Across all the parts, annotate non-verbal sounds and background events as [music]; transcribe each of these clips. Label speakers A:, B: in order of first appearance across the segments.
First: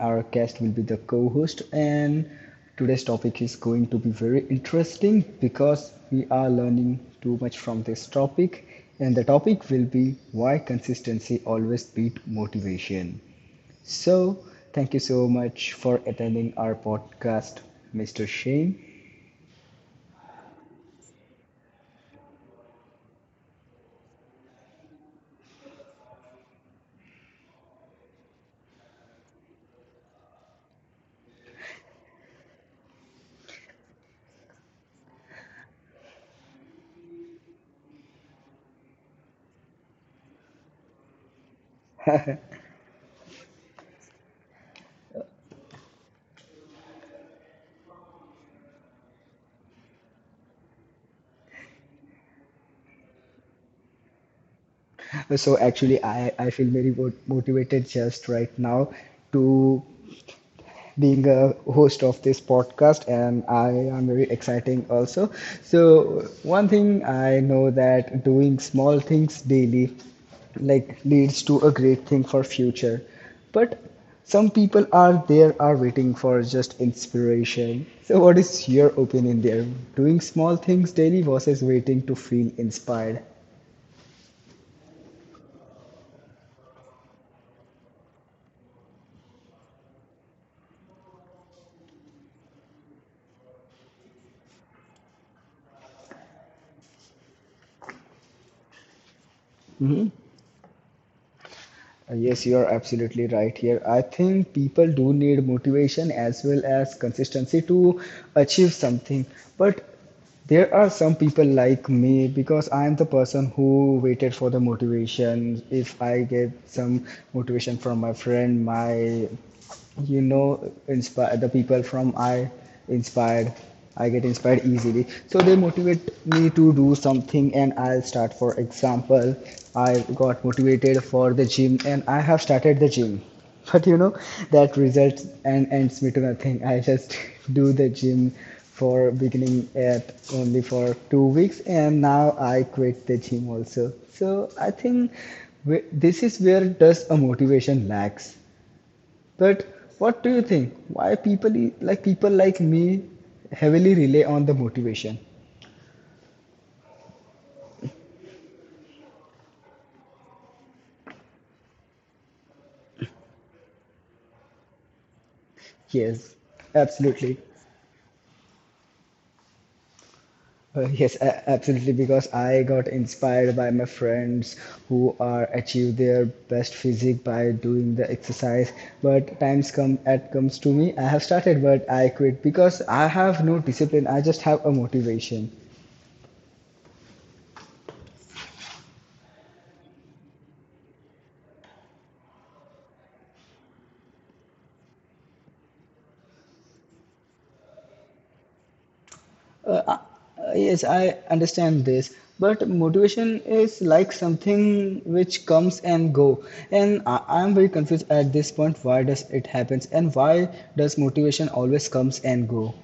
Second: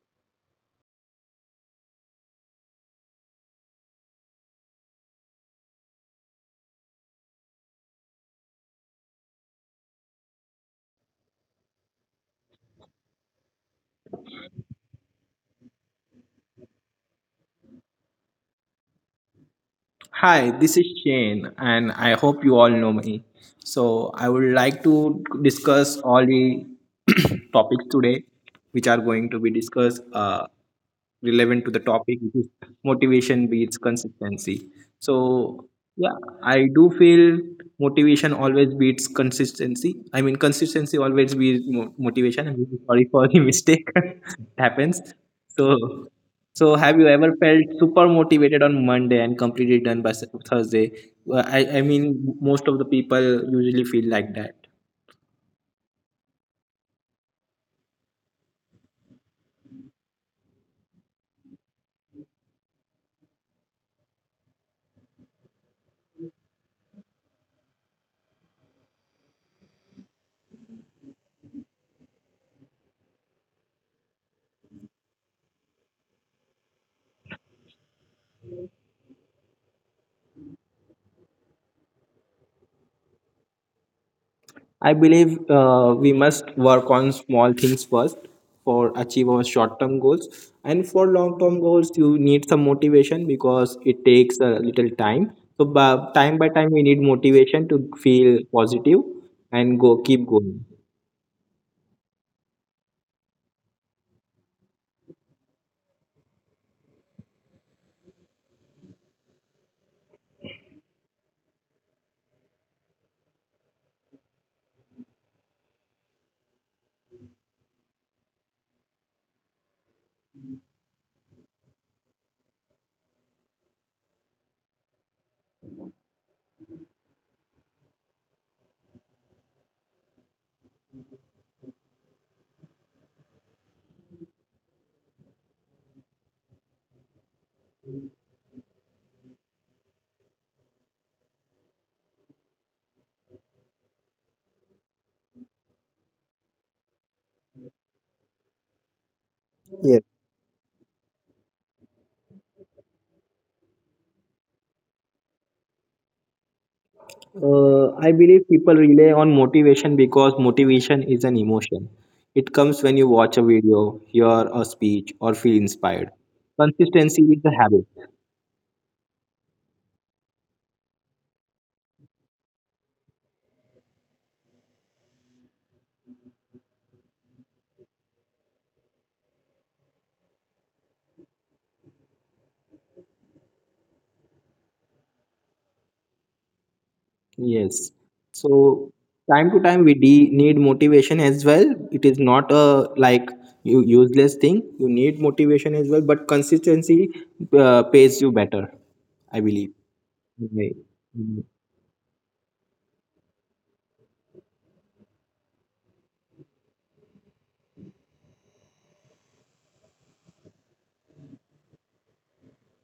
A: our guest will be the co-host, and today's topic is going to be very interesting because we are learning too much from this topic, and the topic will be why consistency always beat motivation. So, thank you so much for attending our podcast, Mr. Shane.
B: Hi, this is Shane, and I hope you all know me. So, I would like to discuss all the [clears throat] topics today, which are going to be discussed relevant to the topic, which is motivation beats consistency. So, yeah, I do feel motivation always beats consistency. I mean, consistency always beats motivation. I'm really sorry for the [laughs] mistake [laughs] that happens. So, so, have you ever felt super motivated on Monday and completely done by Thursday? Well, I mean, most of the people usually feel like that.
A: So actually, I feel very motivated just right now to being a host of this podcast, and I am very exciting also. So one thing I know, that doing small things daily like leads to a great thing for future, but some people are there are waiting for just inspiration. So what is your opinion there, doing small things daily versus waiting to feel inspired?
B: I believe we must work on small things first for achieve our short-term goals, and for long-term goals, you need some motivation because it takes a little time. So, time by time, we need motivation to feel positive and go
A: Mm-hmm.
B: keep going.
A: Yes, you are absolutely right here. I think people do need motivation as well as consistency to achieve something. But there are some people like me, because I am the person who waited for the motivation. If I get some motivation from my friend, my inspire the people from inspired I get inspired easily, so they motivate me to do something and I'll start. For example, I got motivated for the gym and I have started the gym, [laughs] but that results and ends me to nothing. I just [laughs] do the gym for beginning at only for 2 weeks, and now I quit the gym also. So I think this is where does a motivation lacks. But what do you think? Why people like people like me heavily rely on the motivation?
B: I believe people rely on motivation because motivation is an emotion. It comes when you watch a video, hear a speech, or feel inspired.
A: Yes,
B: Consistency
A: absolutely.
B: is a habit.
A: Yes, absolutely. Because I got inspired by my friends who are achieve their best physique by doing the exercise. But times comes to me. I have started, but I quit because I have no discipline. I just have a motivation.
B: Yes. So time to time we need motivation as well. It is not a like useless thing. You need motivation as well, but consistency pays you better, I believe. Right.
A: Yes, I
B: Mm-hmm.
A: understand this, but motivation is like something which comes and go, and I am very confused at this point. Why does it happens, and why does motivation always comes and go?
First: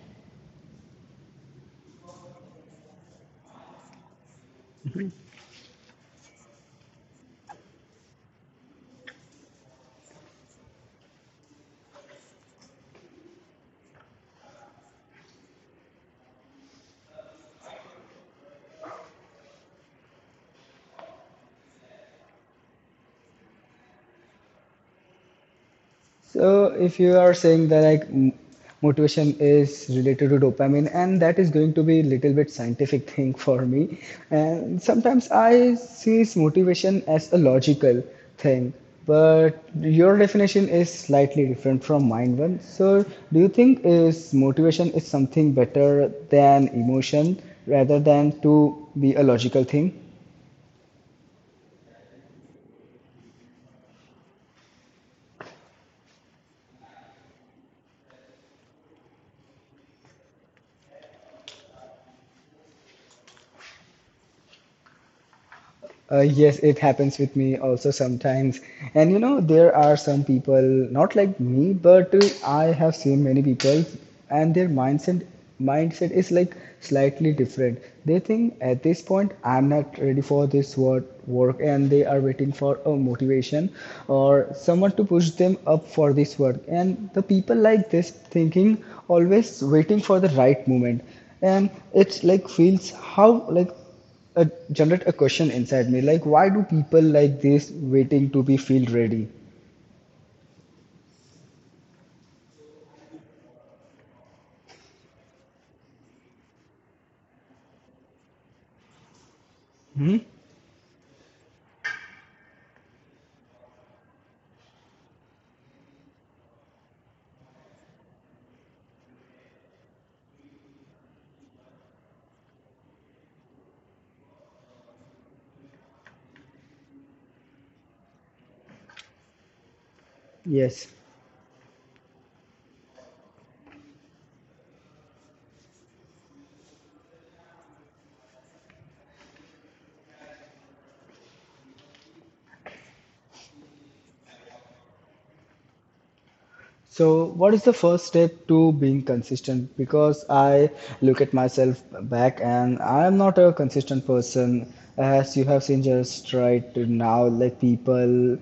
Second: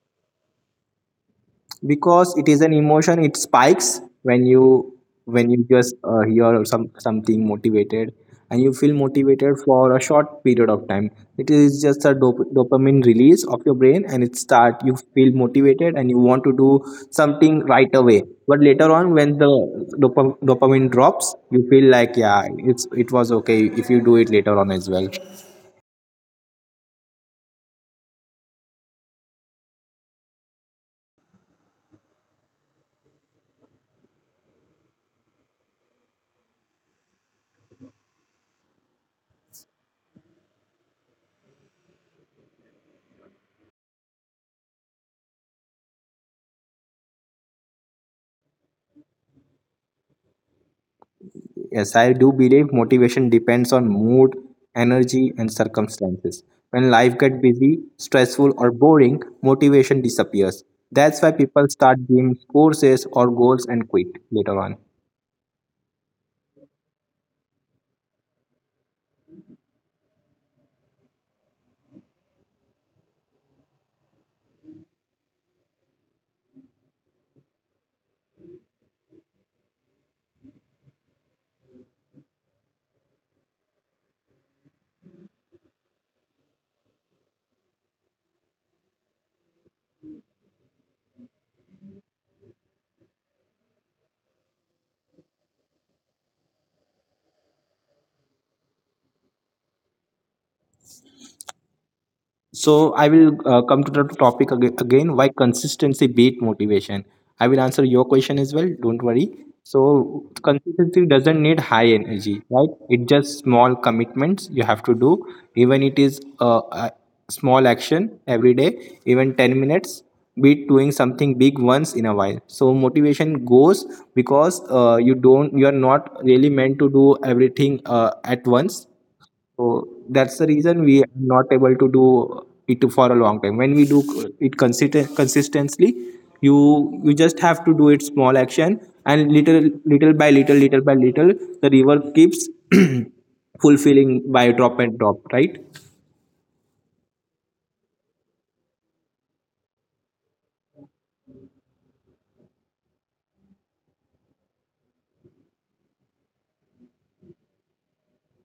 B: Because it is an emotion, it spikes when you just hear something motivated, and you feel motivated for a short period of time. It is just a dopamine release of your brain, and it start you feel motivated and you want to do something right away, but later on when the dopamine drops, you feel like, yeah, it was okay if you do it later on as well.
A: So if you are saying that like motivation is related to dopamine, and that is going to be little bit scientific thing [laughs] for me. And sometimes I see motivation as a logical thing, but your definition is slightly different from mine one. So do you think is motivation is something better than emotion rather than to be a logical thing?
B: Yes, I do believe motivation depends on mood, energy, and circumstances. When life gets busy, stressful, or boring, motivation disappears. That's why people start giving courses or goals and quit later on.
A: Yes, it happens with me also sometimes. And you know, there are some people, not like me, but I have seen many people, and their mindset is like slightly different. They think at this point I'm not ready for this work, and they are waiting for a motivation or someone to push them up for this work. And the people like this thinking always waiting for the right moment, and it's like feels how like uh, generate a question inside me, like why do people like this waiting to be field ready.
B: So I will come to the topic again. Why consistency beat motivation? I will answer your question as well. Don't worry.
A: Hmm?
B: So consistency doesn't need high energy, right? It just small commitments you have to do. Even it is a small action every day, even 10 minutes. Beat doing something big once in a while. So motivation goes because you are not really meant to do everything at once, so that's the
A: Yes.
B: reason we are not able to do it for a long time. When we do it consistently, you just have to do it small action, and little by little, little by little, the river keeps [clears throat] fulfilling by drop and drop, right?
A: So what is the first step to being consistent? Because I look at myself back and I am not a consistent person, as you have seen just right now. Like people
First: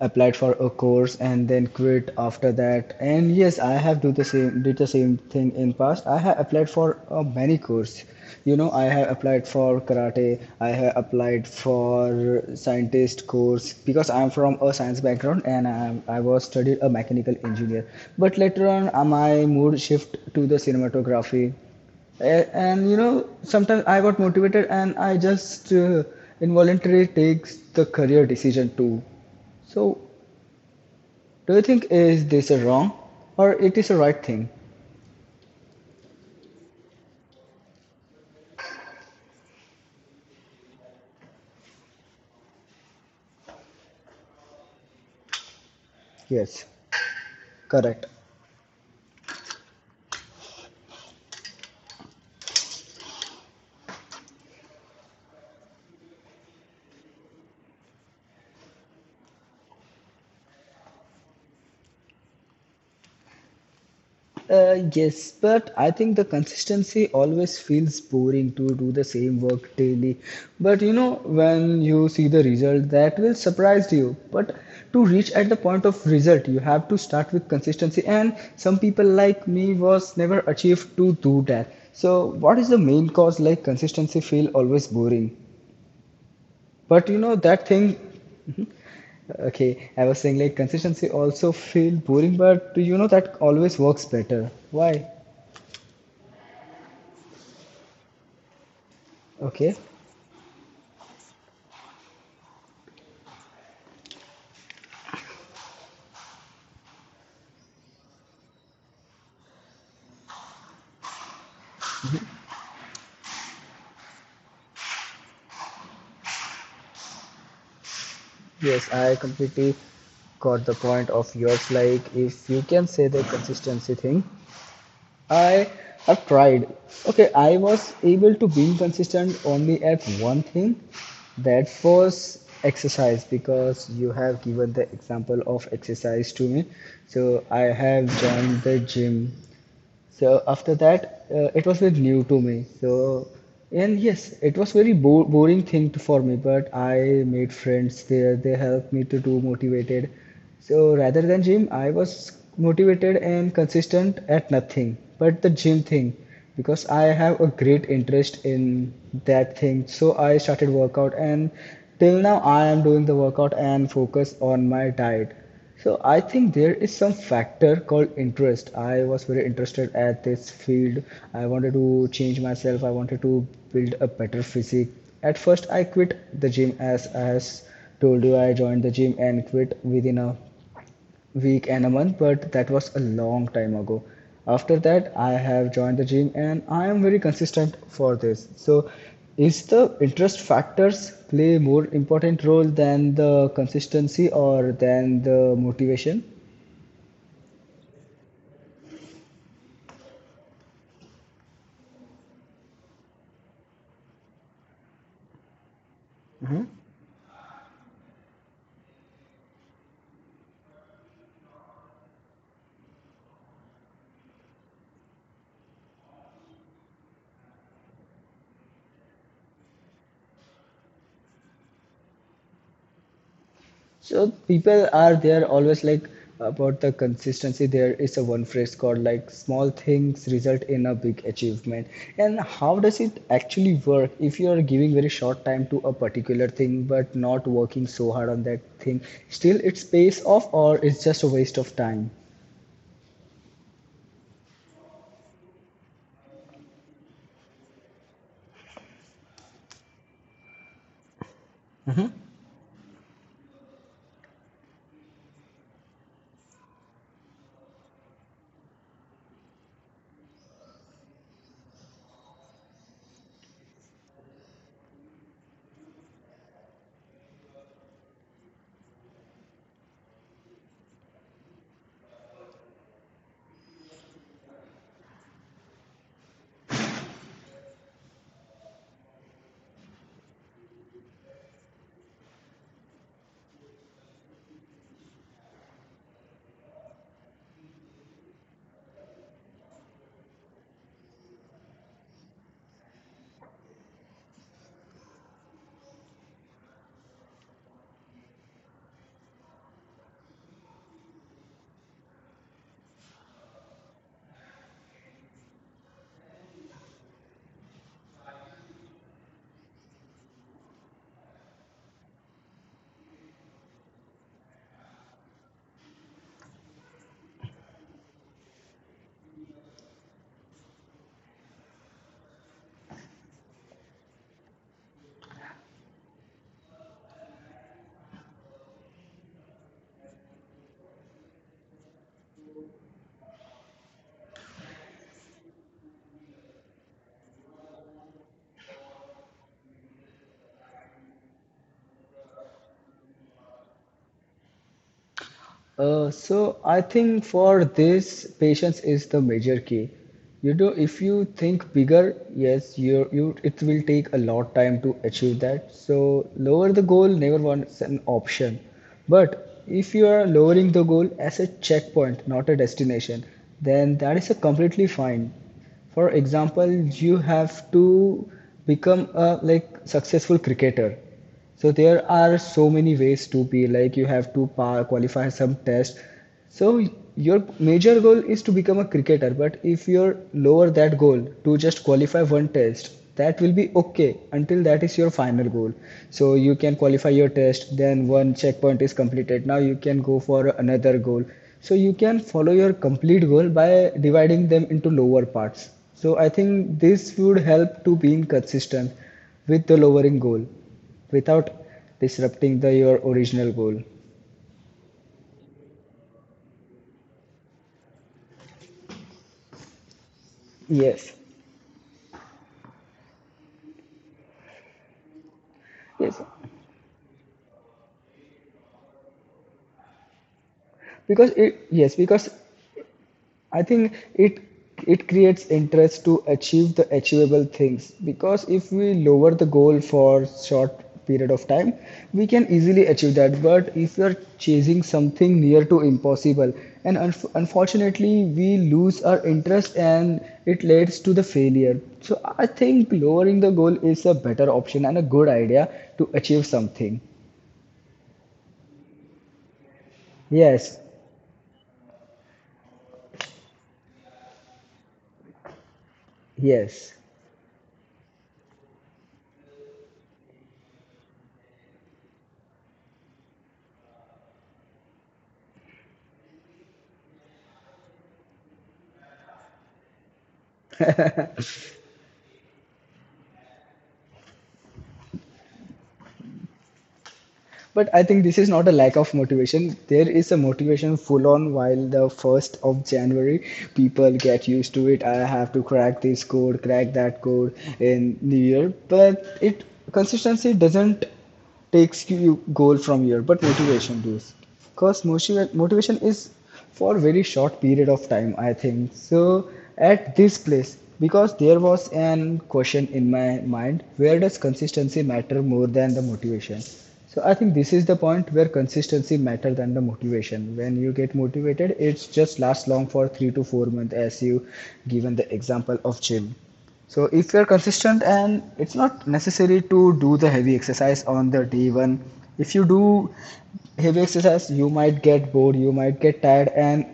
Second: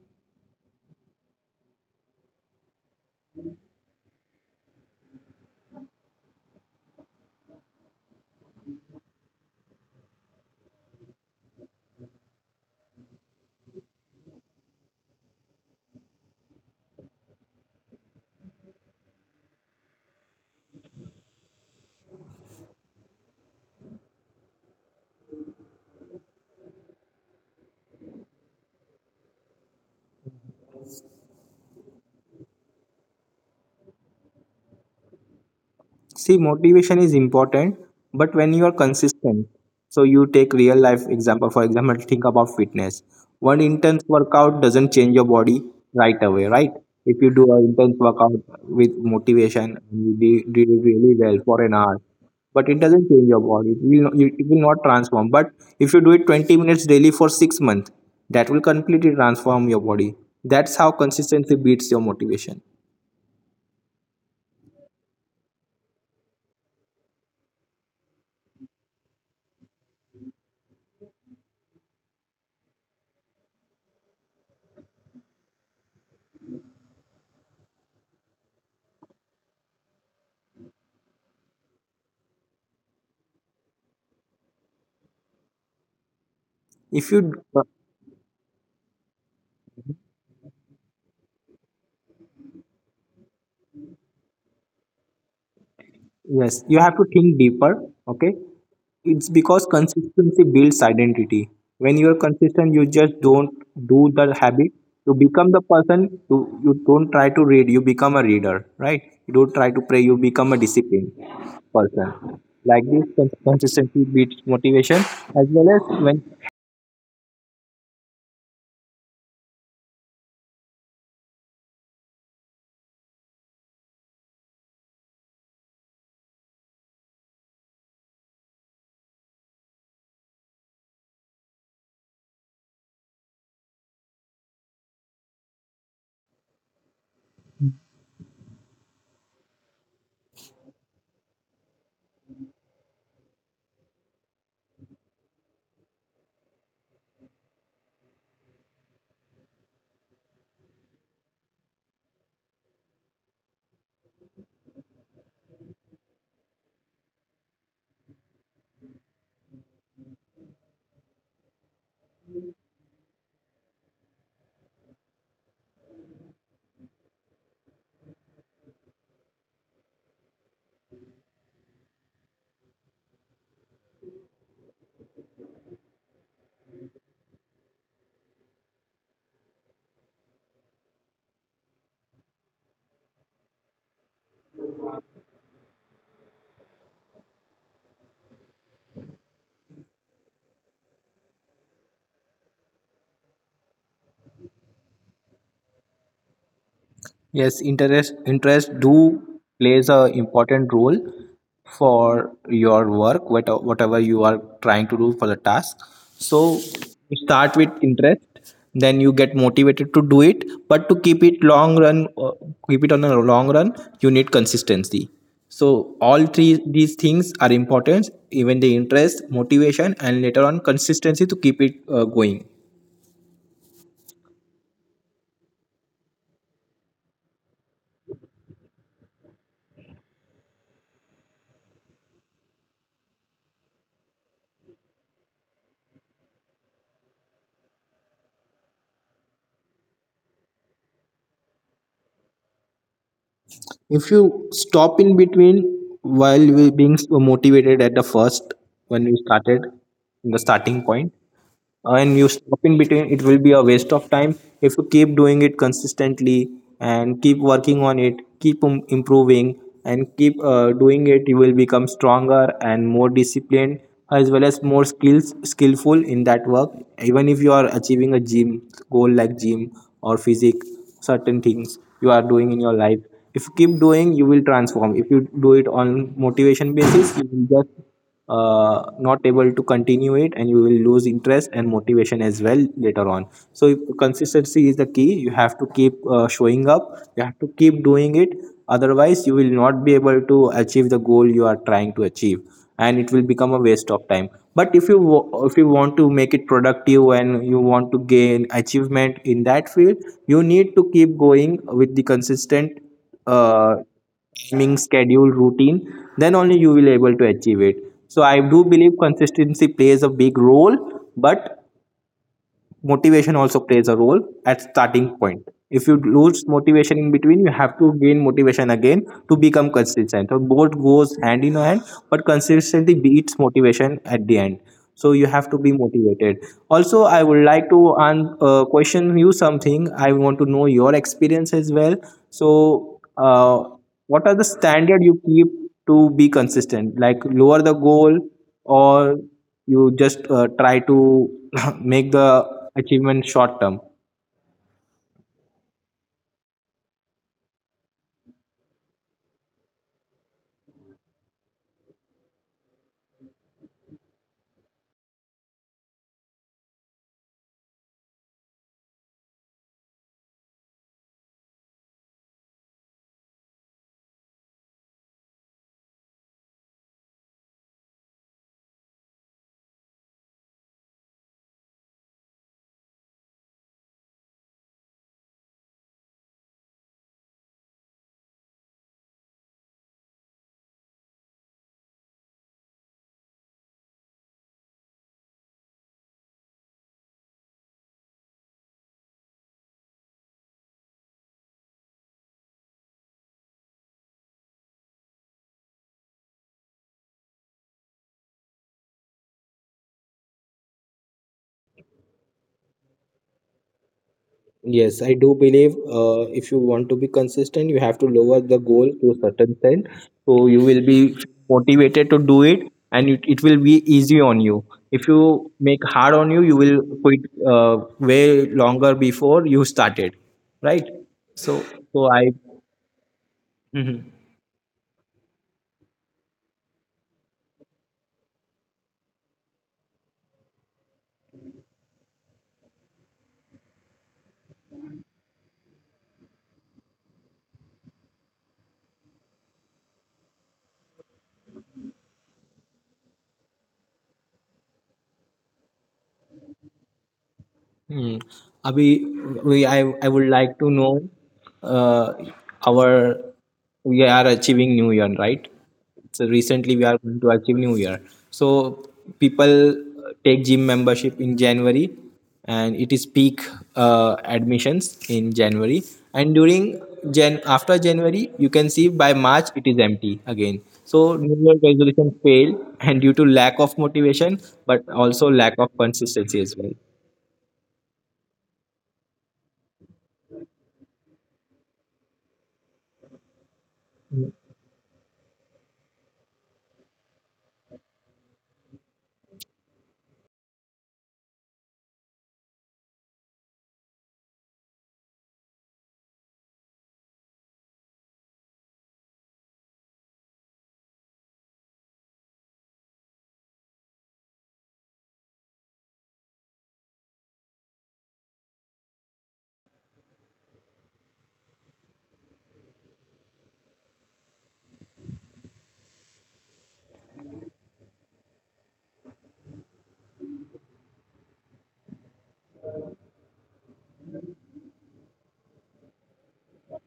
A: applied for a course and then quit after that, and yes, I have do the same did the same thing in past. I have applied for many courses. You know, I have applied for karate, I have applied for scientist course because I'm from a science background, and I was studied a mechanical engineer. But later on, my mood shift to the cinematography. And you know, sometimes I got motivated and I just involuntarily takes the career decision too. So do you think is this a wrong or it is a right thing?
B: See, motivation is important, but when you are consistent, so you take real life example. For example, think about fitness. One intense workout doesn't change your body right away, right?
A: Yes.
B: If you do an intense
A: Correct.
B: workout with motivation, you do it really well for an hour, but it doesn't change your body. It will not transform. But if you do it 20 minutes daily for 6 months, that will completely transform your body. That's how consistency beats your motivation.
A: Yes, but I think the consistency always feels boring to do the same work daily. But you know, when you see the result, that will surprise you. But to reach at the point of result, you have to start with consistency. And some people like me was never achieved to do that. So, what is the main cause, like consistency feel always boring? But you
B: If
A: know
B: you
A: that thing. Okay, I was saying like consistency also feel boring, but you know that always works better. Why?
B: Yes, you have to think deeper. Okay, it's because
A: Okay.
B: consistency builds identity. When you are consistent, you just don't do the habit. You become the person. You don't try to read. You become a reader, right? You don't try to pray. You become a disciplined person. Like this, consistency beats motivation. As well as when.
A: Yes, I completely got the point of yours. Like, if you can say the consistency thing, I have tried. Okay, I was able to be consistent only at one thing, that was exercise, because you have given the example of exercise to me. So I have joined the gym. So after that, it was very new to me. So and yes, it was very bo boring thing for me. But I made friends there. They helped me to do motivated. So rather than gym, I was motivated and consistent at nothing but the gym thing, because I have a great interest in that thing. So I started workout and till now I am doing the workout and focus on my diet. So I think there is some factor called interest. I was very interested at this field. I wanted to change myself. I wanted to build a better physique. At first, I quit the gym as told you. I joined the gym and quit within a week and a month, but that was a long time ago. After that, I have joined the gym and I am very consistent for this. So, is the interest factors play more important role than the consistency or than the motivation?
B: Yes, interest do plays a important role for your work, whatever you are trying to do for the task. So you start with interest, then you get motivated to do it. But to keep it long run, keep it on a long run, you need consistency. So all three these things are important: even the interest, motivation, and later on consistency to keep it going.
A: So people are there always like about the consistency. There is a one phrase called like small things result in a big achievement. And how does it actually work if you are giving very short time to a particular thing but not working so hard on that thing? Still, it's pays off or it's just a waste of time?
B: If you stop in between while we being so motivated at the first when we started in the starting point, and you stop in between, it will be a waste of time. If you keep doing it consistently and keep working on it, keep improving and keep doing it, you will become stronger and more disciplined, as well as more skills skillful in that work. Even if you are achieving a gym goal like gym or physique, certain things you are doing in your life, if you keep doing, you will transform. If you do it on motivation basis, you will just not able to continue it, and you will lose interest and motivation as well later on. So if consistency is the key, you have to keep showing up, you have to keep doing it, otherwise you will not be able to achieve the goal you are trying to achieve, and it will become a waste of time. But if you if you want to make it productive and you want to gain achievement in that field, you need to keep going with the consistent uh, timing, schedule, routine, then only you will able to achieve it. So I do believe consistency plays a big role, but motivation also plays a role at starting point. If you lose motivation in between, you have to gain motivation again to become consistent, so both goes hand in hand, but consistency beats motivation at the end. So you have to be motivated. Also, I would like to question you something. I want to know your experience as well. So what are the standard you keep to be consistent, like lower the goal, or you just try to [coughs] [laughs] make the achievement short term?
A: So I think for this, patience is the major key. You know, if you think bigger, yes, you it will take a lot time to achieve that. So lower the goal never was an option. But if you are lowering the goal as a checkpoint, not a destination, then that is a completely fine. For example, you have to become a like successful cricketer. So there are so many ways to be, like you have to qualify some test. So your major goal is to become a cricketer, but if you're lower that goal to just qualify one test, that will be okay until that is your final goal. So you can qualify your test, then one checkpoint is completed. Now you can go for another goal. So you can follow your complete goal by dividing them into lower parts. So I think this would help to being consistent with the lowering goal without disrupting the your original goal.
B: Yes, I do believe if you want to be consistent, you have to lower the goal to a certain extent. So you will
A: Yes,
B: be motivated to do it, and it will be easy on you. If you make
A: yes,
B: hard on you, you will quit way longer before you started, right?
A: because
B: so
A: yes, because
B: so I
A: I think
B: Mhm.
A: it it creates interest to achieve the achievable things, because if we lower the goal for short period of time, we can easily achieve that. But if you are chasing something near to impossible, and unfortunately we lose our interest, and it leads to the failure. So I think lowering the goal is a better option and a good idea to achieve something.
B: Hmm. Abhi, I would
A: Yes.
B: like to know uh, our we are achieving New Year, right? So
A: Yes.
B: recently we are going to achieve New Year. So people take gym membership in January, and it is peak admissions in January. And during Jan after January, you can see by March it is empty again. So New Year resolution fail, and due to lack of motivation, but also lack of consistency as well.
A: But I think this is not a lack of motivation. There is a motivation full on while the 1st of January. People get used to it. I have to crack this code, crack that code in New Year. But it consistency doesn't takes you goal from here, but motivation does, because motivation is for very short period of time, I think. So at this place, because there was an question in my mind, where does consistency matter more than the motivation? So I think this is the point where consistency matter than the motivation. When you get motivated, it's just lasts long for 3 to 4 months, as you given the example of gym. So if you're consistent, and it's not necessary to do the heavy exercise on the day one. If you do heavy exercise, you might get bored, you might get tired, and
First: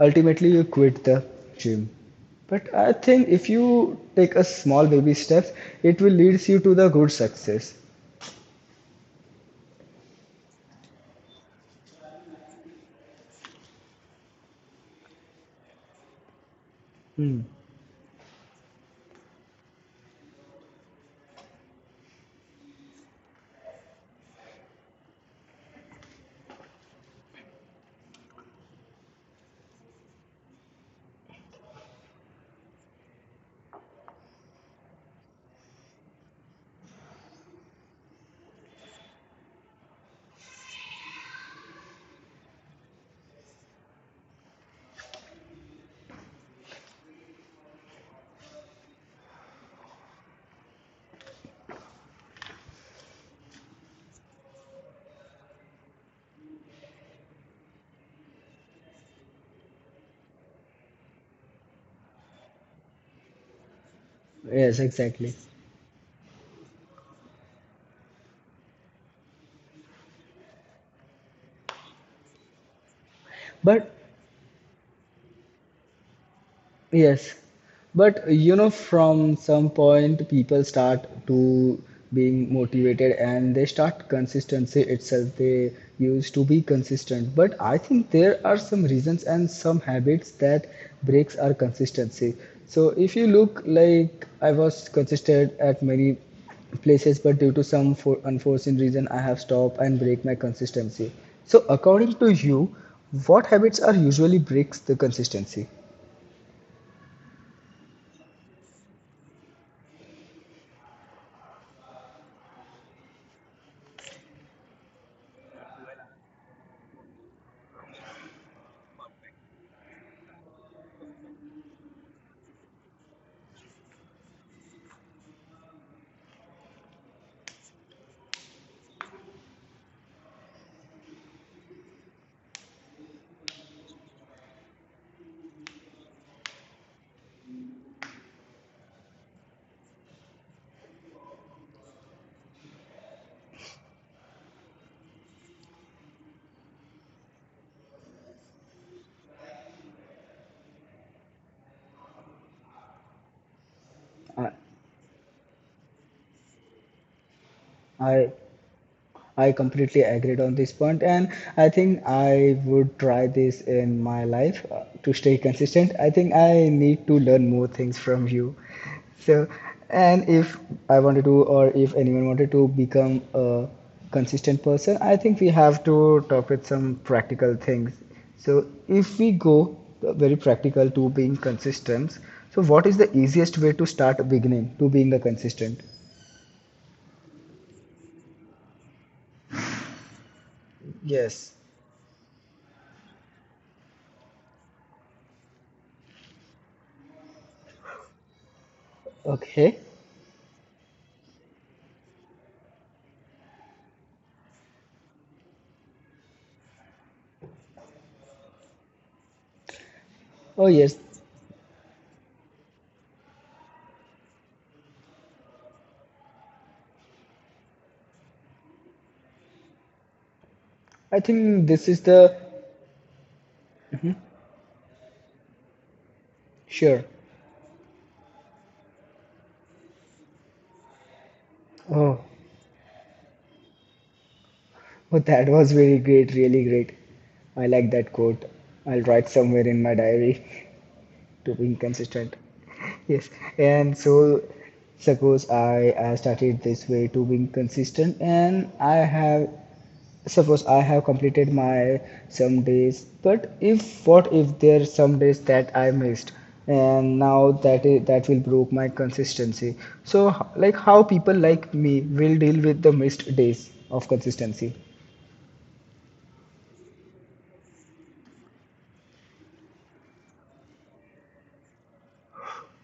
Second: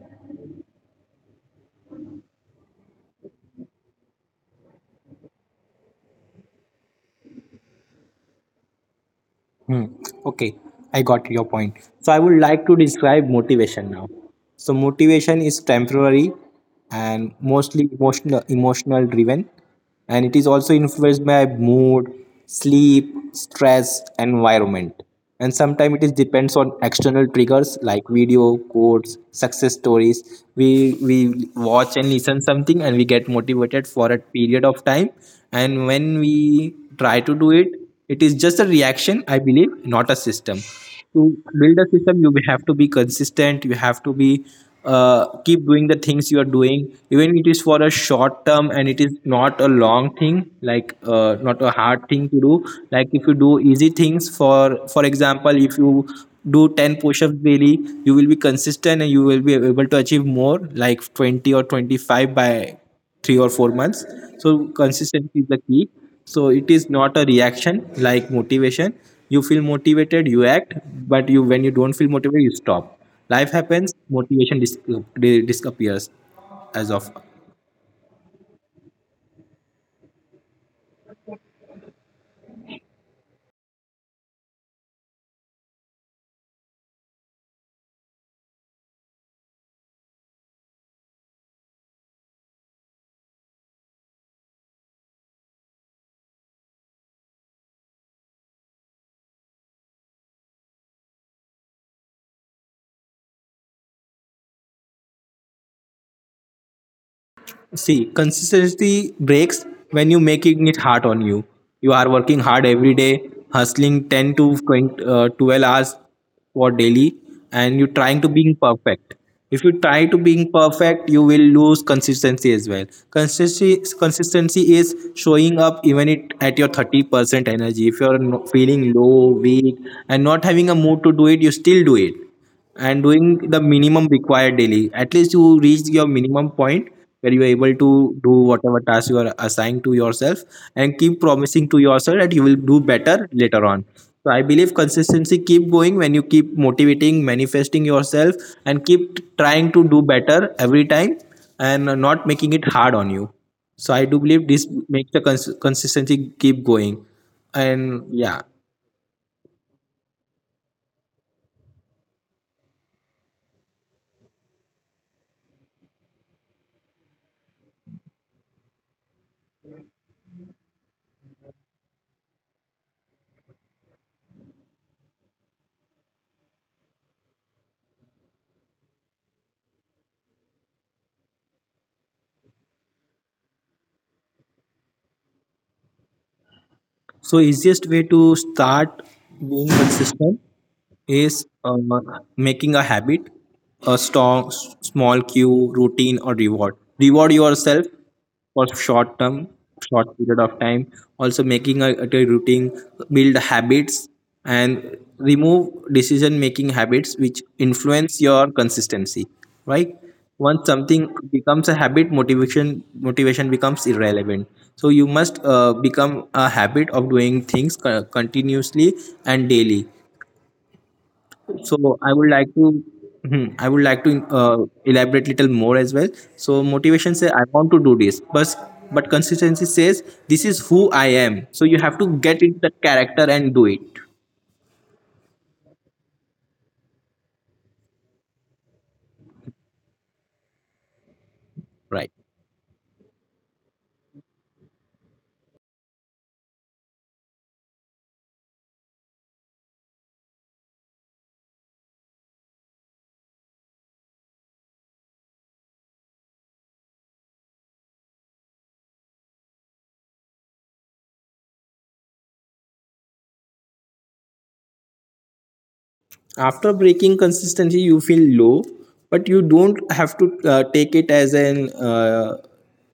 A: ultimately you quit the gym. But I think if you take a small baby steps, it will leads you to the good success.
B: Hmm. Okay, I got your point. So I would like to describe motivation now. So motivation is temporary and
A: Hmm.
B: mostly emotional driven, and it is also influenced by mood, sleep, stress, environment. And sometimes it is depends on external triggers like video, quotes, success stories. We watch and listen something, and we get motivated for a period of time, and when we try to do it, it is just a reaction, I believe, not a system. To build a system, you have to be consistent. You have to be keep doing the things you are doing, even it is for a short term and it is not a long thing, like not a hard thing to do. Like if you do easy things, for example, if you do 10 push-ups daily, you will be consistent and you will be able to achieve more like 20 or 25 by 3 or 4 months. So
A: Yes,
B: consistency
A: exactly.
B: is the key. So it is not a reaction like motivation. You feel motivated, you act, but you when you don't feel motivated, you stop. Life happens,
A: But
B: motivation disappears as of
A: yes, but you know, from some point, people start to being motivated and they start consistency itself. They used to be consistent, but I think there are some reasons and some habits that breaks our consistency. So if you look, like I was consistent at many places, but due to some for unforeseen reason, I have stopped and break my consistency. So according to you, what habits are usually breaks the consistency?
B: See, consistency breaks when you making it hard on you. You are working hard every day, hustling 10 to 20, 12 hours for daily, and you trying to being perfect. If you try to being perfect, you will lose consistency as well. Consistency is showing up even it at your 30% energy. If you're feeling low, weak, and not having a mood to do it, you still do it and doing the minimum required daily. At least you reach your minimum point where you are able to do whatever task you are assigned to yourself and keep promising to yourself that you will do better later on. So I believe consistency keep going when you keep motivating, manifesting yourself and keep trying to do better every time and not making it hard on you. So I do believe this makes the consistency keep going. And
A: I
B: yeah,
A: I completely agreed on this point, and I think I would try this in my life to stay consistent. I think I need to learn more things from you. So, and if I wanted to, or if anyone wanted to become a consistent person, I think we have to talk with some practical things. So, if we go very practical to being consistent, so what is the easiest way to start beginning to being a consistent?
B: so easiest way to start being consistent is
A: Yes.
B: making a habit, a strong, small cue, routine, or reward. Reward yourself for short term,
A: Okay.
B: short period of time. Also, making a routine, build habits, and remove decision making habits which influence your consistency. Right?
A: Oh,
B: Once
A: yes.
B: something becomes a habit, motivation becomes irrelevant. So you must become a habit of doing things continuously and daily,
A: I think this
B: so
A: is
B: I would
A: the
B: like to, Mhm. I would like to elaborate little more as well. So
A: sure.
B: motivation says I want to do this, but consistency says this is who I am. So you have to
A: Oh,
B: get into the character and do it.
A: oh, that was very great, really great. I like that quote. I'll write somewhere in my diary. [laughs] To be
B: Right.
A: consistent. Yes, and so suppose I started this way to being consistent, and I have suppose I have completed my some days, but if what if there are some days that I missed, and now that is, that will broke my consistency. So like how people like me will deal with the missed days of consistency.
B: After breaking consistency you feel low, but you don't have to take it as an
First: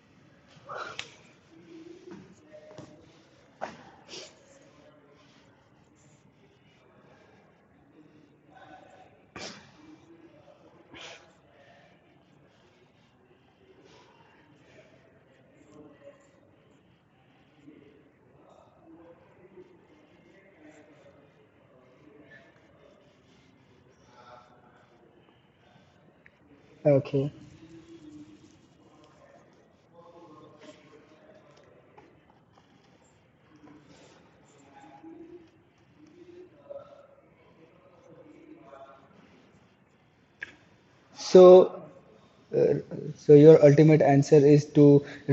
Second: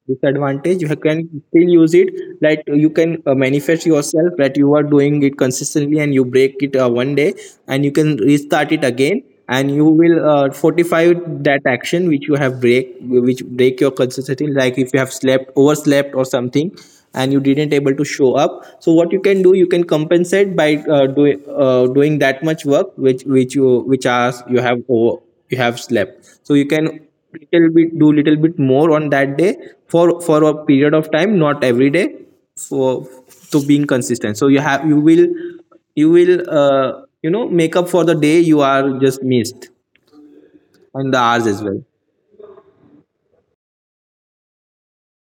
B: disadvantage. You can still use it, like you can manifest yourself that you are doing it consistently and you break it one day, and you can restart it again, and you will fortify that action which you have break which break your consistency, like if you have slept overslept or something and you didn't able to show up. So what you can do, you can compensate by doing that much work which you which hours you have over, you have slept, so you can
A: Okay,
B: little bit do little bit more on that day, for a period of time, not every day, for to being consistent. So you have you will you know make up for the day you are just missed, and the hours
A: so
B: as well.
A: Uh, so your ultimate answer is to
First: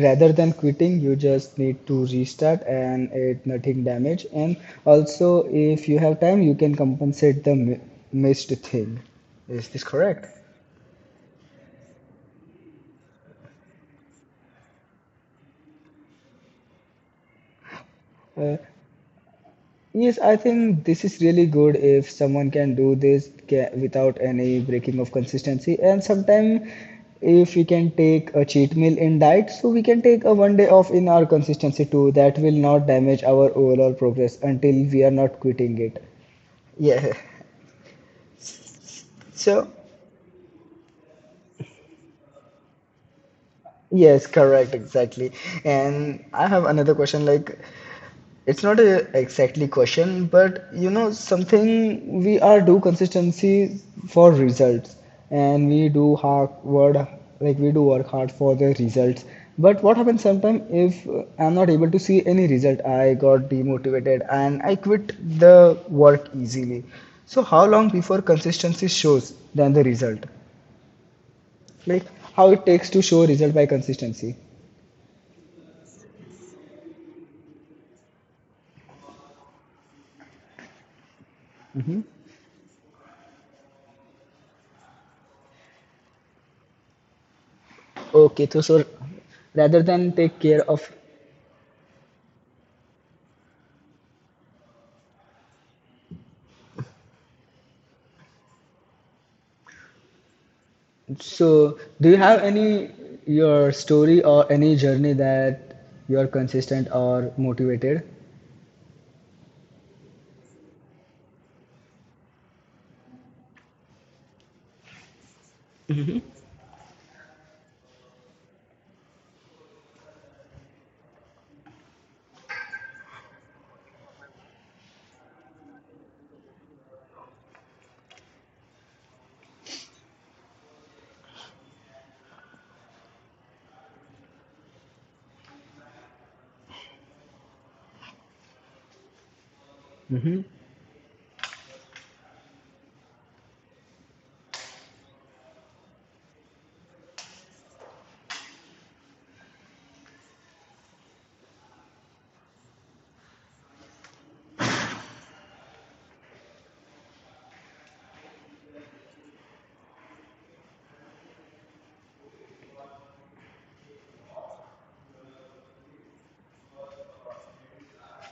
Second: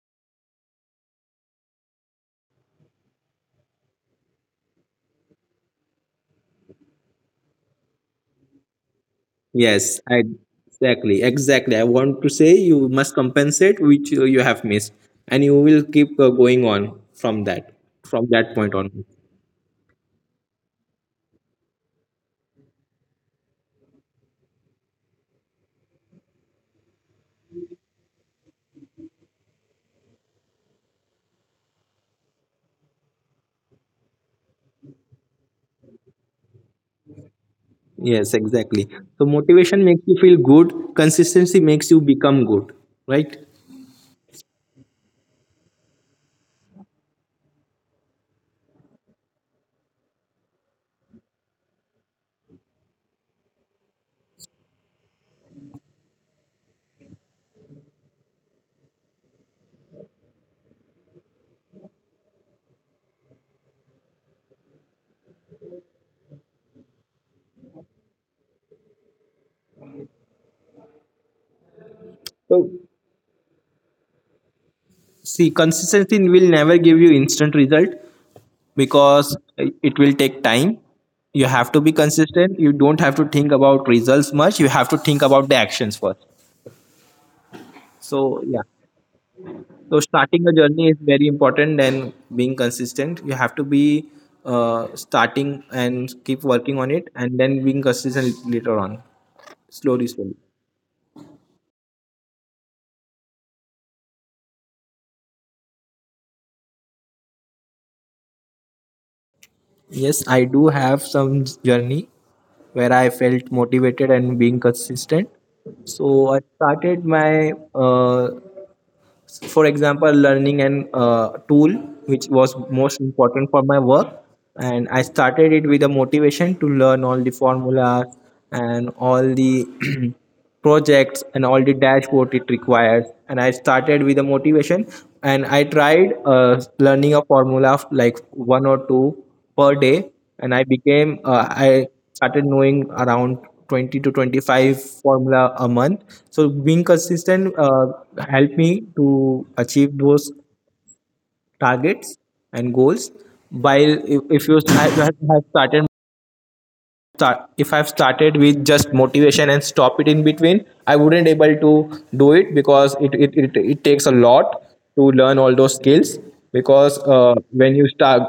A: rather than quitting you just need to restart and it nothing damage and also if you have time you can compensate the missed thing, is this
B: Yes, I
A: correct?
B: exactly. I want to say you must compensate which you have missed, and you will keep going on from
A: uh,
B: that point on.
A: Yes, I think this is really good if someone can do this without any breaking of consistency. And sometimes, if we can take a cheat meal in diet, so we can take a one day off in our consistency too. That will not damage our overall progress until we are not quitting it. Yeah.
B: Yes, exactly. So
A: So,
B: motivation makes you feel good. Consistency makes you become good, right?
A: yes, correct, exactly. And I have another question like, it's not a exactly question, but you know, something we are do consistency for results, and we do hard word like we do work hard for the results. But what happens sometimes if I'm not able to see any result? I got demotivated and I quit the work easily. So how long before consistency shows than the result? Like how it
B: So
A: takes to show result by consistency?
B: see, consistency will never give you instant result because it will take time. You have to
A: Hmm.
B: be consistent. You don't have to think about results much. You have to think about the actions first.
A: Okay,
B: So
A: so,
B: yeah.
A: so rather
B: So
A: than take
B: starting a
A: care of,
B: journey is very important and being consistent. You have to be starting and keep working on it and then being consistent later on, slowly, slowly.
A: so, do you have any your story or any journey that you are consistent or motivated?
B: Yes, I do have some journey where I felt motivated and being consistent. So I started my for example learning an tool which was most important for my work, and I started it with a motivation to learn all the formulas and all the [clears throat] projects and all the dashboard it requires. And I started with a motivation, and I tried learning a formula of like one or two per day,
A: Hmm.
B: and I became I started knowing around 20 to 25 formula a month. So being consistent helped me to achieve those targets and goals. While if you st- I have started start if I've started with just motivation and stop it in between, I wouldn't able to do it because it takes a lot to learn all those skills, because when you start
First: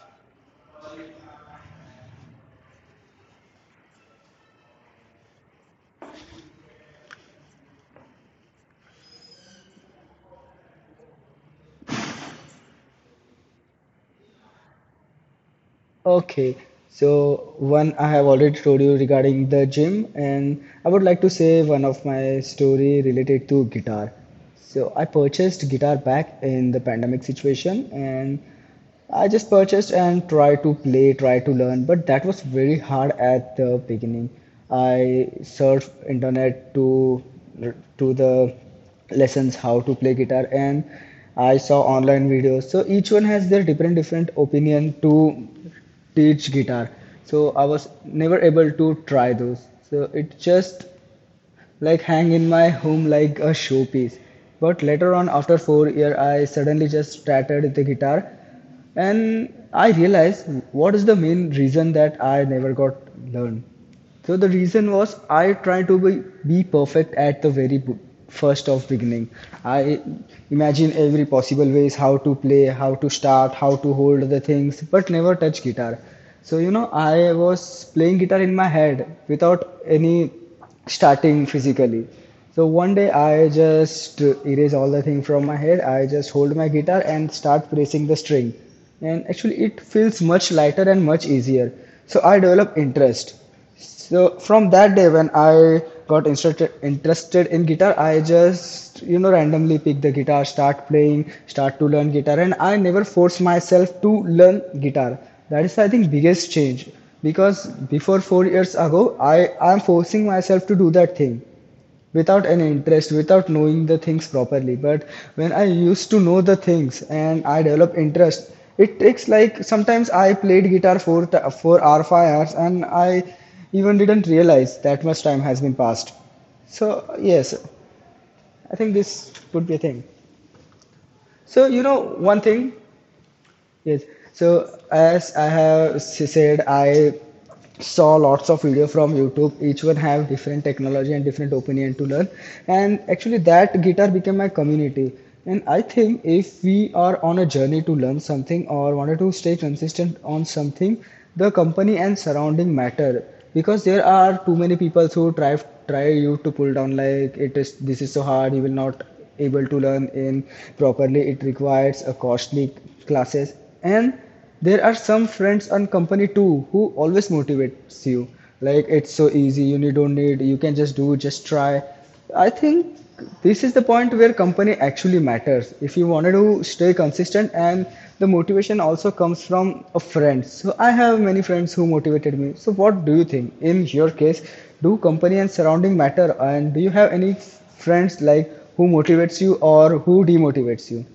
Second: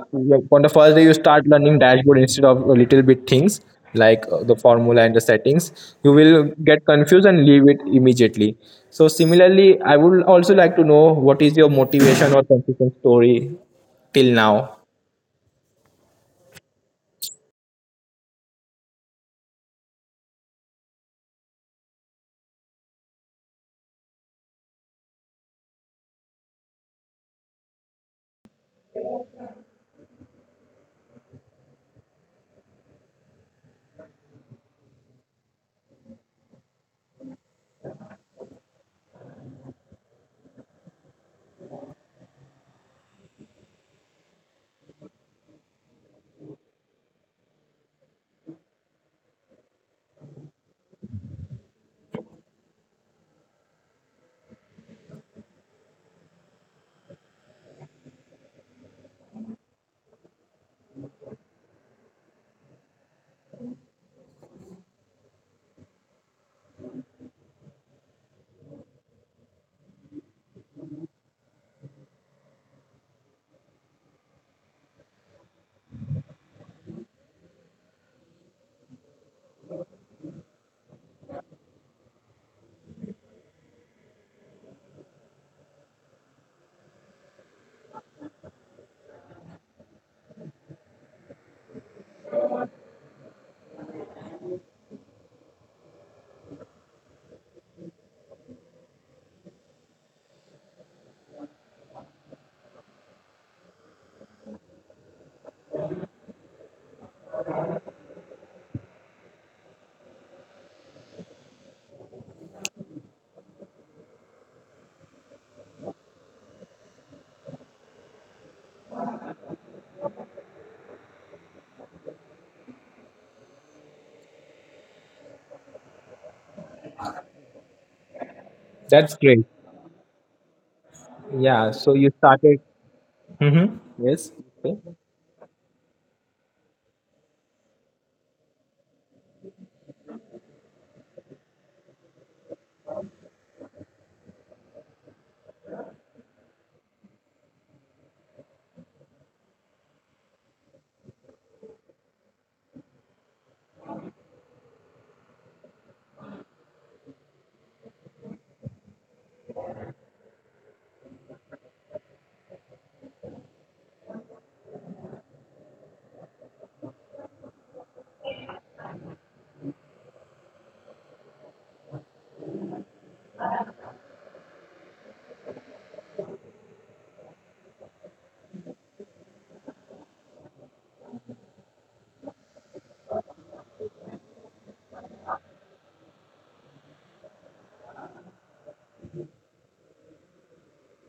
B: on the first day, you start learning dashboard instead of a little bit things like the formula and the settings, you will get confused and leave it immediately. So similarly, I would also like to know, what is your motivation or consistent story till now?
A: Okay. So, one I have already told you regarding the gym, and I would like to say one of my story related to guitar. So, I purchased guitar back in the pandemic situation, and I just purchased and try to play, try to learn, but that was very hard at the beginning. I searched internet to the lessons how to play guitar, and I saw online videos. So each one has their different different opinion to teach guitar. So I was never able to try those. So it just like hang in my home like a showpiece. But later on, after 4 years, I suddenly just started the guitar, and I realized what is the main reason that I never got learned. So the reason was I tried to be perfect at the very first of beginning. I imagine every possible ways how to play, how to start, how to hold the things, but never touch guitar. So you know I was playing guitar in my head without any starting physically. So one day I just erase all the thing from my head. I just hold my guitar and start pressing the string. And actually it feels much lighter and much easier. So I develop interest. So from that day when I got interested in guitar, I just you know randomly pick the guitar, start playing, start to learn guitar and I never force myself to learn guitar. That is I think biggest change because before 4 years ago I am forcing myself to do that thing without any interest, without knowing the things properly, but when I used to know the things and I develop interest, it takes like sometimes I played guitar for th- for hour 5 hours and I even didn't realize that much time has been passed. So yes, I think this
B: That's great.
A: would be a thing. So
B: Yeah,
A: you know,
B: so you
A: one
B: started.
A: thing, yes,
B: Mm-hmm. Yes.
A: so
B: Okay.
A: as I have said, I saw lots of video from YouTube, each one have different technology and different opinion to learn, and actually that guitar became my community. And I think if we are on a journey to learn something or wanted to stay consistent on something, the company and surrounding matter, because there are too many people who try you to pull down like it is, this is so hard, you will not able to learn in properly, it requires a costly classes. And there are some friends and company too who always motivates you. Like it's so easy, you need, don't need, you can just do, just try. I think this is the point where company actually matters. If you wanted to stay consistent and the motivation also comes from a friend. So I have many friends who motivated me. So what do you think? In your case, do company and surrounding matter and do you have any friends like who motivates you or who demotivates you?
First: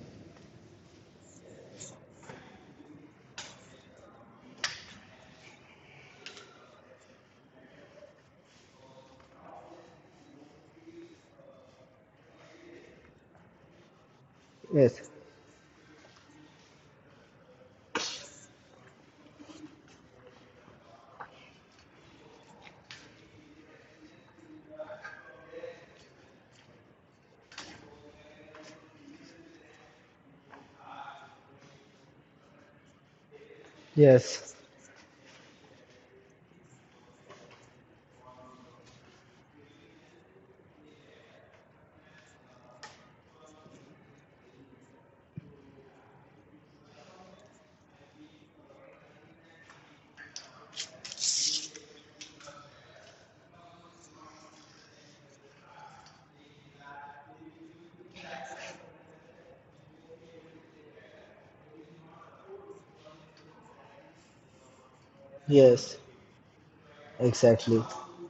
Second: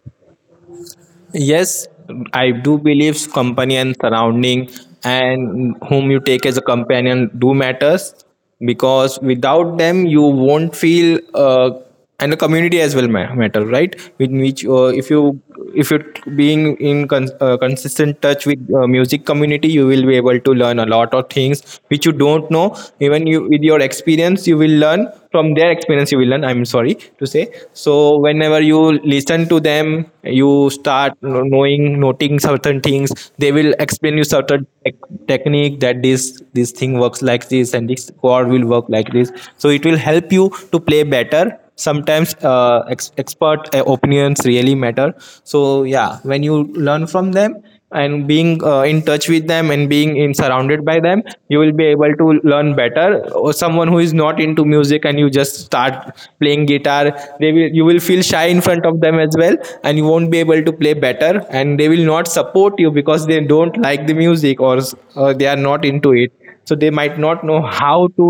B: Yes, I do believe company and surrounding and whom you take as a companion do matters, because without them you won't feel and the community as well matter, right? With which
A: Yes.
B: if you if you're being in consistent touch with music community, you will be able to learn a lot of things which you don't know. Even you, with your experience, you will learn from their experience. You will learn, I'm sorry to say, so whenever you listen to them time, you start knowing noting certain things. They will explain you
A: Yes.
B: certain technique, that this thing works like this and this chord will work like this. So it will help you to play better. Sometimes expert opinions really matter. So yeah, when you learn from them and being in touch with them and being in surrounded by them, you will be able to learn better. Or someone who is not into music and you just start playing guitar, they will you will feel shy in front of them as well, and you won't be able to play better, and they will not support you because they don't like the music, or they are not
A: Yes.
B: into it. So they might not know
A: Exactly.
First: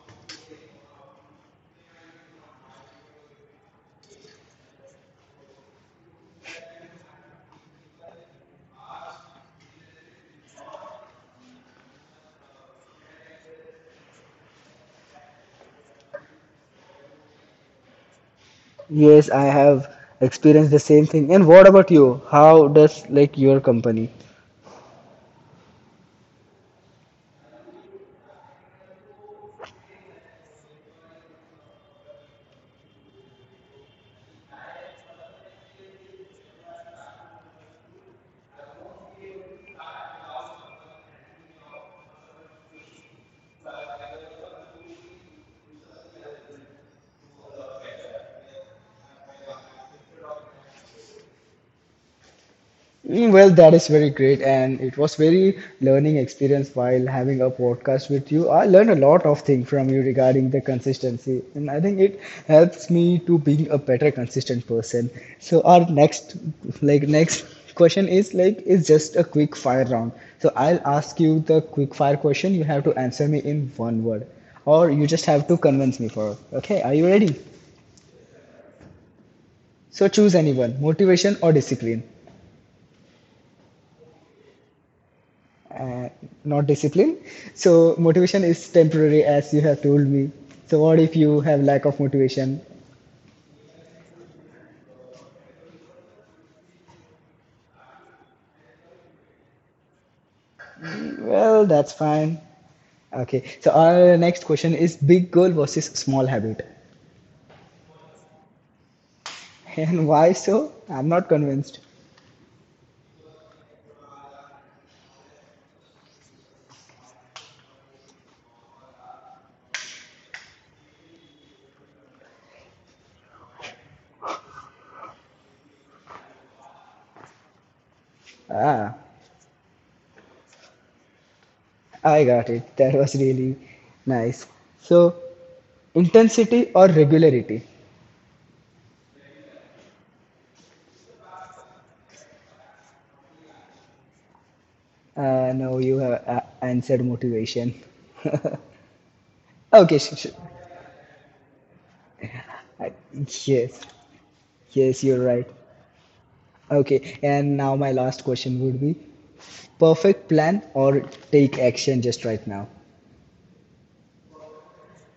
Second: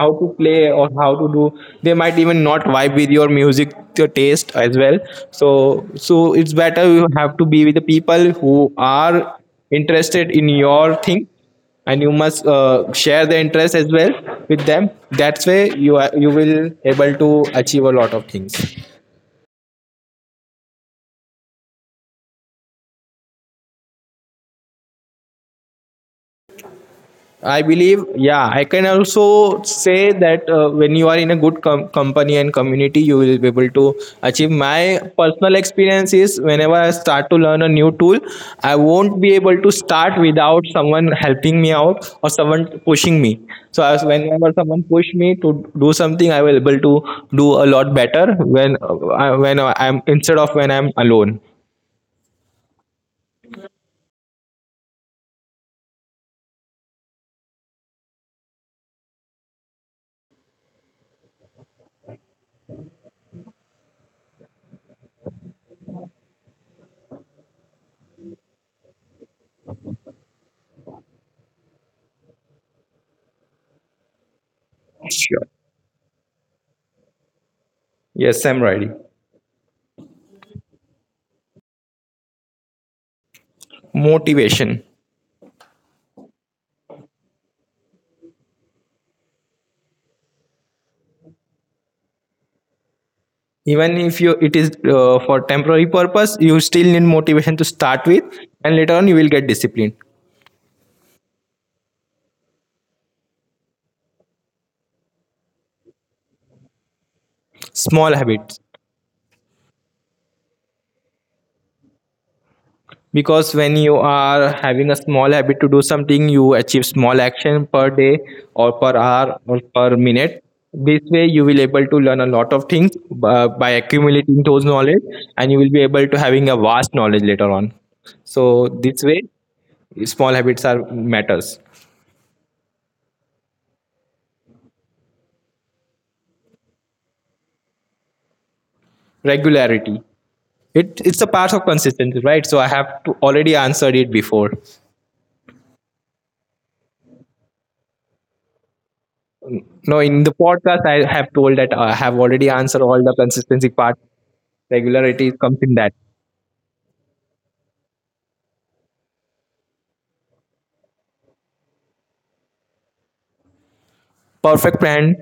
B: how to play or how to do. They might even not vibe with your music, your taste as well. So so it's better you have to be with the people who are interested in your thing, and you must share the interest as well with them. That's way you will able to achieve a lot of things.
A: Yes, I have experienced the same thing. And what about you? How does like your company?
B: I believe, yeah, I can also say that when you are in a good company and community, you will be able to achieve. My personal experience is whenever I start to learn a new tool, I won't be able to start without someone helping me out or someone pushing me. So, as whenever someone push me to do something, I will able to do a lot better when when I'm, instead of when I'm alone.
A: Mm, well, that is very great, and it was very learning experience while having a podcast with you. I learned a lot of things from you regarding the consistency, and I think it helps me to being a better consistent person. So our next, like next question is like it's just a quick fire round. So I'll ask you the quick fire question. You have to answer me in one word, or you just have to
B: Sure.
A: convince me for it. Okay, are you ready?
B: Yes, I'm ready.
A: So choose anyone, motivation or discipline.
B: Motivation.
A: uh, Not discipline, so motivation is temporary as you have told me, so what if you have lack of motivation?
B: Even if you it is for temporary purpose, you still need motivation to start with, and later on you will get discipline.
A: Well, that's fine. Okay, so our next question is big goal versus small habit.
B: Small habits,
A: [laughs] And why? So I'm not convinced.
B: because when you are having a small habit to do something, you achieve small action per day or per hour or per minute. This way you will able to learn a lot of things by accumulating those knowledge, and you will be able to having a vast knowledge later on. So
A: Ah,
B: this way small habits are matters.
A: I got it, that was really nice. So, intensity or regularity?
B: Regularity. It, it's a part of consistency, right? So I have to already answered it before.
A: No, you have answered motivation. [laughs]
B: No,
A: Okay,
B: in the podcast, I have told that I have already answered
A: I-
B: all the consistency
A: yes,
B: part.
A: yes you're
B: Regularity
A: right.
B: comes in that.
A: Okay, and now my last question would be, perfect plan or take action just right now?
B: Perfect plan,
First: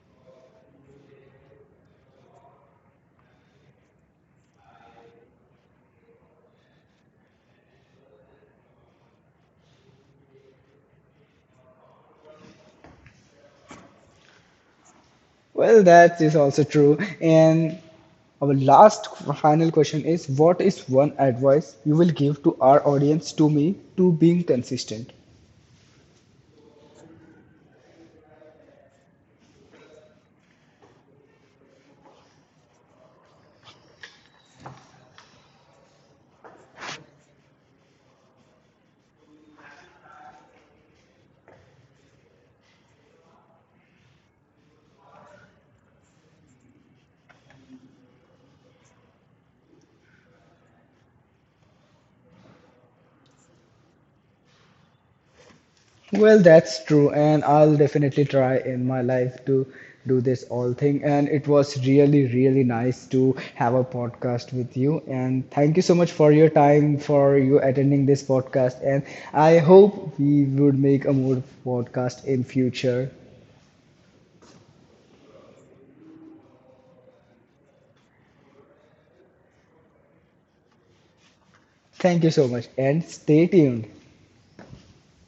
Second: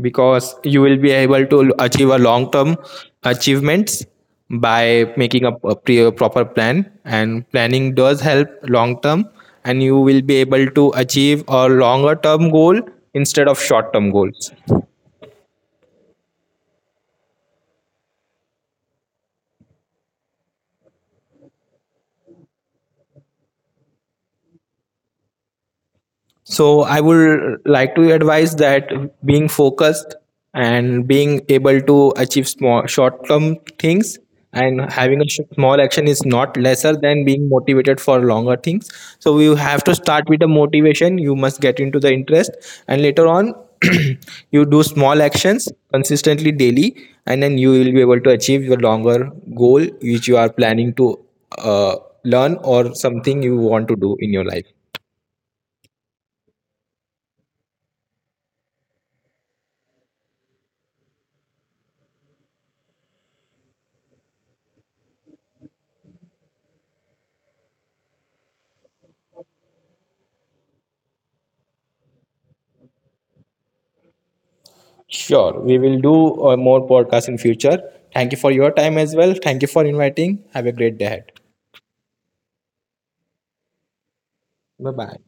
B: because you will be able to achieve a long term achievements by making a a proper plan, and planning does help long term, and you will be able to achieve a longer term goal instead of short term goals.
A: Well, that is also true. And our last final question is, what is one advice you will give to our audience to me to being consistent?
B: So I would like to advise that being focused and being able to achieve small short-term things and having a small action is not lesser than being motivated for longer things. So you have to start with the motivation. You must get into the interest, and later on, [clears throat] you do small actions consistently daily, and then you will be able to achieve your longer goal which you are planning to uh, learn, or something you want to do in your life.
A: Well, that's true, and I'll definitely try in my life to do this all thing. And it was really, really nice to have a podcast with you. And thank you so much for your time, for you attending this podcast. And I hope we would make a more podcast in future.
B: Sure, we will do more podcasts in future. Thank you for your time as well. Thank you for inviting. Have a great day ahead.
A: Thank you so much, and stay tuned.
B: Bye bye.